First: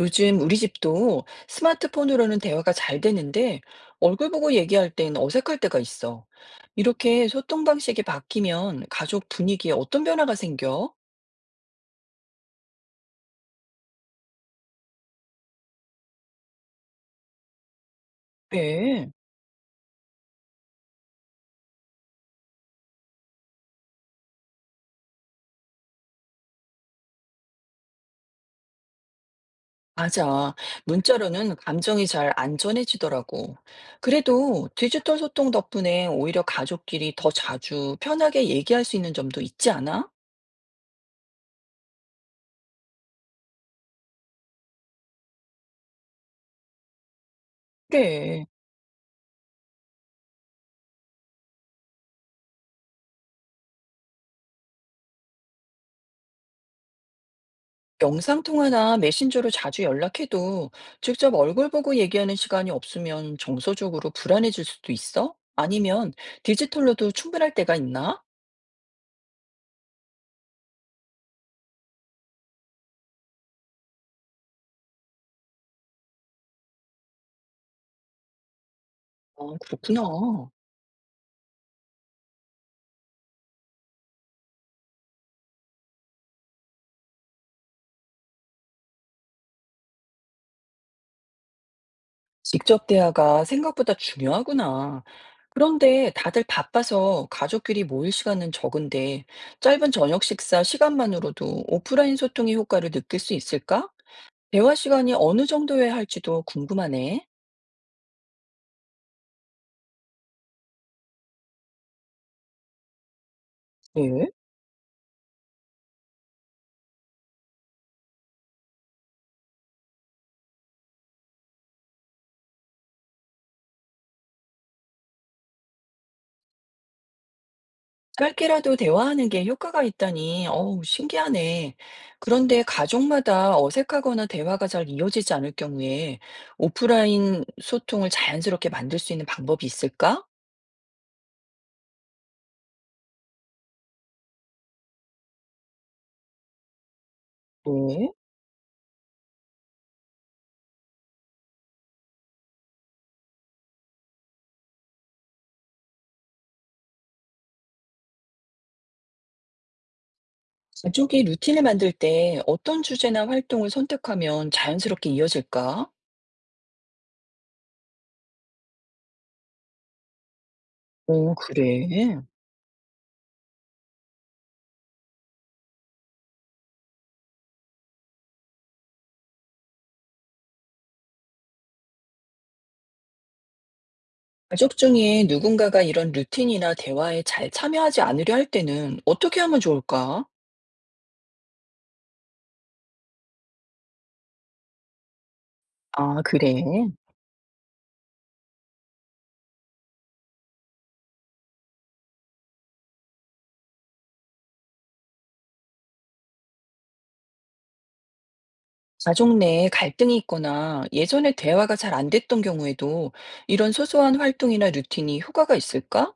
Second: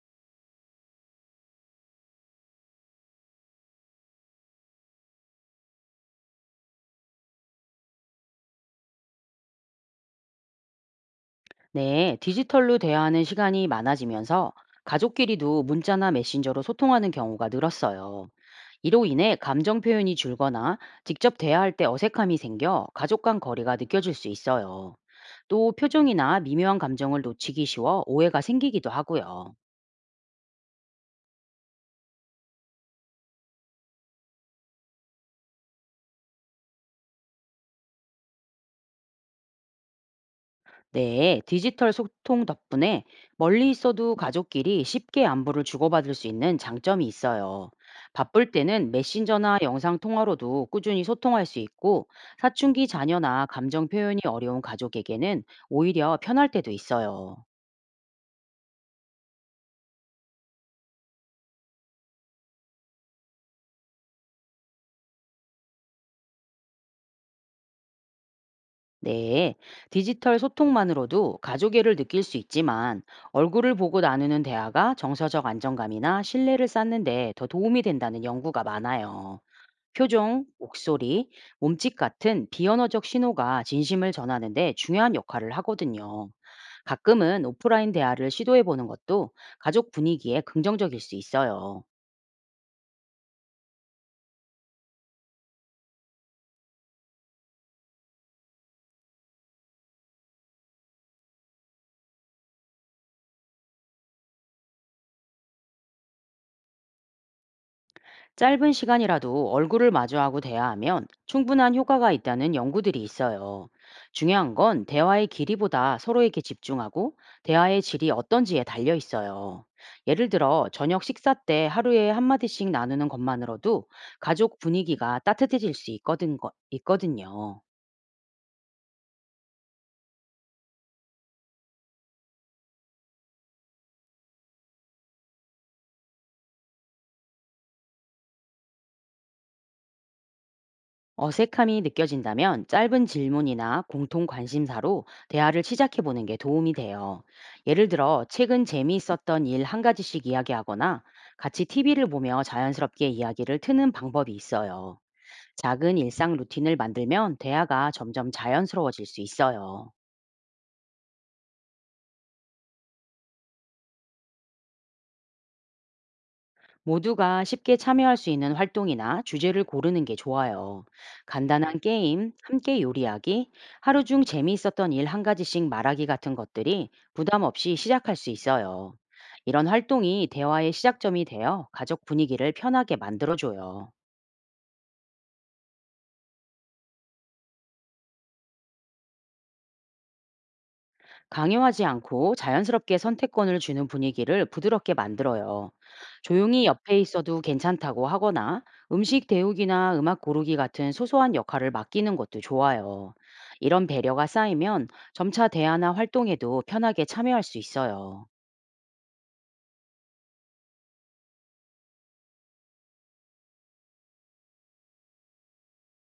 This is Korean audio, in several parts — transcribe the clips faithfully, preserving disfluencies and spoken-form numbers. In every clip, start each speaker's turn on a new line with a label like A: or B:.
A: 요즘 우리 집도 스마트폰으로는 대화가 잘 되는데 얼굴 보고 얘기할 땐 어색할 때가 있어. 이렇게 소통 방식이 바뀌면 가족 분위기에 어떤 변화가 생겨?
B: 네, 디지털로 대화하는 시간이 많아지면서 가족끼리도 문자나 메신저로 소통하는 경우가 늘었어요. 이로
A: 네,
B: 인해 감정 표현이 줄거나 직접 대화할 때 어색함이 생겨 가족 간 거리가 느껴질 수 있어요. 또 표정이나 미묘한 감정을 놓치기 쉬워 오해가 생기기도 하고요.
A: 맞아. 문자로는 감정이 잘 안 전해지더라고. 그래도 디지털 소통 덕분에 오히려 가족끼리 더 자주 편하게 얘기할 수 있는 점도 있지 않아?
B: 네, 디지털 소통 덕분에 멀리 있어도 가족끼리 쉽게 안부를 주고받을 수 있는 장점이 있어요.
A: 그래.
B: 바쁠 때는 메신저나 영상 통화로도 꾸준히 소통할 수 있고, 사춘기 자녀나 감정 표현이 어려운 가족에게는 오히려 편할 때도 있어요.
A: 영상통화나 메신저로 자주 연락해도 직접 얼굴 보고 얘기하는 시간이 없으면 정서적으로 불안해질 수도 있어? 아니면 디지털로도 충분할 때가 있나?
B: 네, 디지털 소통만으로도 가족애를 느낄 수 있지만, 얼굴을 보고 나누는 대화가 정서적 안정감이나 신뢰를 쌓는 데 더 도움이 된다는 연구가 많아요.
A: 아,
B: 표정,
A: 그렇구나.
B: 목소리, 몸짓 같은 비언어적 신호가 진심을 전하는데 중요한 역할을 하거든요. 가끔은 오프라인 대화를 시도해 보는 것도 가족 분위기에 긍정적일 수 있어요.
A: 직접 대화가 생각보다 중요하구나. 그런데 다들 바빠서 가족끼리 모일 시간은 적은데 짧은 저녁 식사 시간만으로도 오프라인 소통의 효과를 느낄 수 있을까? 대화 시간이 어느 정도여야 할지도 궁금하네.
B: 짧은 시간이라도 얼굴을 마주하고 대화하면 충분한 효과가 있다는 연구들이 있어요.
A: 네.
B: 중요한 건 대화의 길이보다 서로에게 집중하고 대화의 질이 어떤지에 달려 있어요. 예를 들어 저녁 식사 때 하루에 한마디씩 나누는 것만으로도 가족 분위기가 따뜻해질 수 있거든, 거- 있거든요.
A: 짧게라도 대화하는 게 효과가 있다니, 어우, 신기하네. 그런데 가족마다 어색하거나 대화가 잘 이어지지 않을 경우에 오프라인 소통을 자연스럽게 만들 수 있는 방법이 있을까?
B: 어색함이 느껴진다면 짧은 질문이나 공통 관심사로 대화를 시작해 보는 게 도움이 돼요. 예를
A: 네.
B: 들어, 최근 재미있었던 일 한 가지씩 이야기하거나 같이 티비를 보며 자연스럽게 이야기를 트는 방법이 있어요. 작은 일상 루틴을 만들면 대화가 점점 자연스러워질 수 있어요.
A: 가족이 루틴을 만들 때 어떤 주제나 활동을 선택하면 자연스럽게 이어질까?
B: 모두가 쉽게 참여할 수 있는 활동이나 주제를 고르는 게 좋아요.
A: 오,
B: 간단한
A: 그래.
B: 게임, 함께 요리하기, 하루 중 재미있었던 일 한 가지씩 말하기 같은 것들이 부담 없이 시작할 수 있어요. 이런 활동이 대화의 시작점이 되어 가족 분위기를 편하게 만들어줘요.
A: 가족 중에 누군가가 이런 루틴이나 대화에 잘 참여하지 않으려 할 때는 어떻게 하면 좋을까?
B: 강요하지 않고 자연스럽게 선택권을 주는 분위기를 부드럽게 만들어요.
A: 아, 그래.
B: 조용히 옆에 있어도 괜찮다고 하거나 음식 데우기나 음악 고르기 같은 소소한 역할을 맡기는 것도 좋아요. 이런 배려가 쌓이면 점차 대화나 활동에도 편하게 참여할 수 있어요.
A: 가족 내에 갈등이 있거나 예전에 대화가 잘 안 됐던 경우에도 이런 소소한 활동이나 루틴이 효과가 있을까?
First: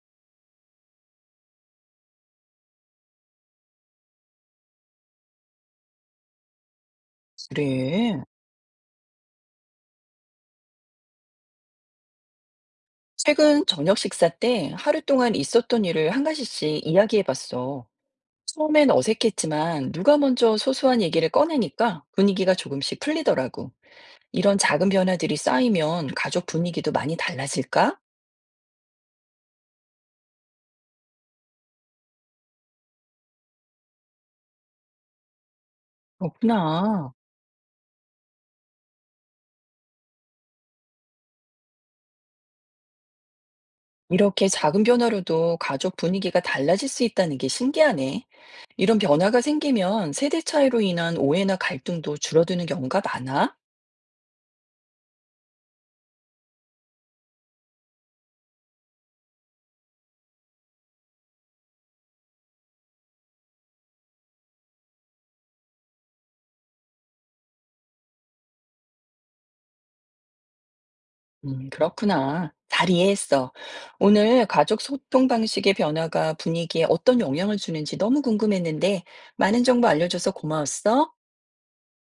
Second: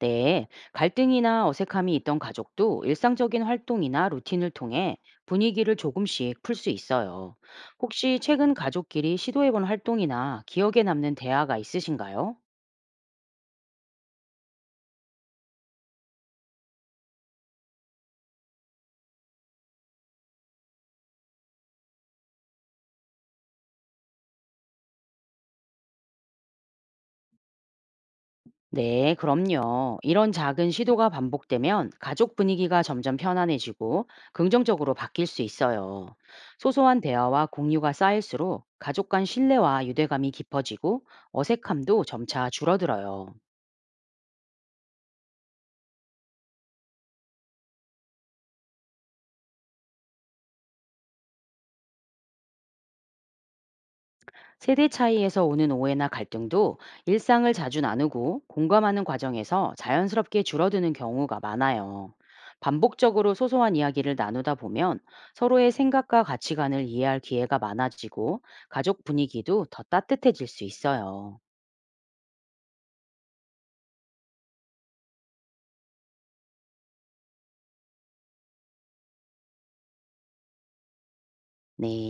B: 네, 갈등이나 어색함이 있던 가족도 일상적인 활동이나 루틴을 통해 분위기를 조금씩 풀 수 있어요. 혹시
A: 그래.
B: 최근 가족끼리 시도해본 활동이나 기억에 남는 대화가 있으신가요?
A: 최근 저녁 식사 때 하루 동안 있었던 일을 한 가지씩 이야기해 봤어. 처음엔 어색했지만 누가 먼저 소소한 얘기를 꺼내니까 분위기가 조금씩 풀리더라고. 이런 작은 변화들이 쌓이면 가족 분위기도 많이 달라질까?
B: 네, 그럼요. 이런 작은 시도가 반복되면 가족 분위기가 점점 편안해지고 긍정적으로 바뀔 수 있어요. 소소한
A: 그렇구나.
B: 대화와 공유가 쌓일수록 가족 간 신뢰와 유대감이 깊어지고 어색함도 점차 줄어들어요.
A: 이렇게 작은 변화로도 가족 분위기가 달라질 수 있다는 게 신기하네. 이런 변화가 생기면 세대 차이로 인한 오해나 갈등도 줄어드는 경우가 많아?
B: 세대 차이에서 오는 오해나 갈등도 일상을 자주 나누고 공감하는 과정에서 자연스럽게 줄어드는 경우가 많아요. 반복적으로 소소한 이야기를 나누다 보면 서로의 생각과 가치관을 이해할 기회가 많아지고 가족 분위기도 더 따뜻해질 수 있어요.
A: 음, 그렇구나. 잘 이해했어. 오늘 가족 소통 방식의 변화가 분위기에 어떤 영향을 주는지 너무 궁금했는데 많은 정보 알려줘서 고마웠어.
B: 네.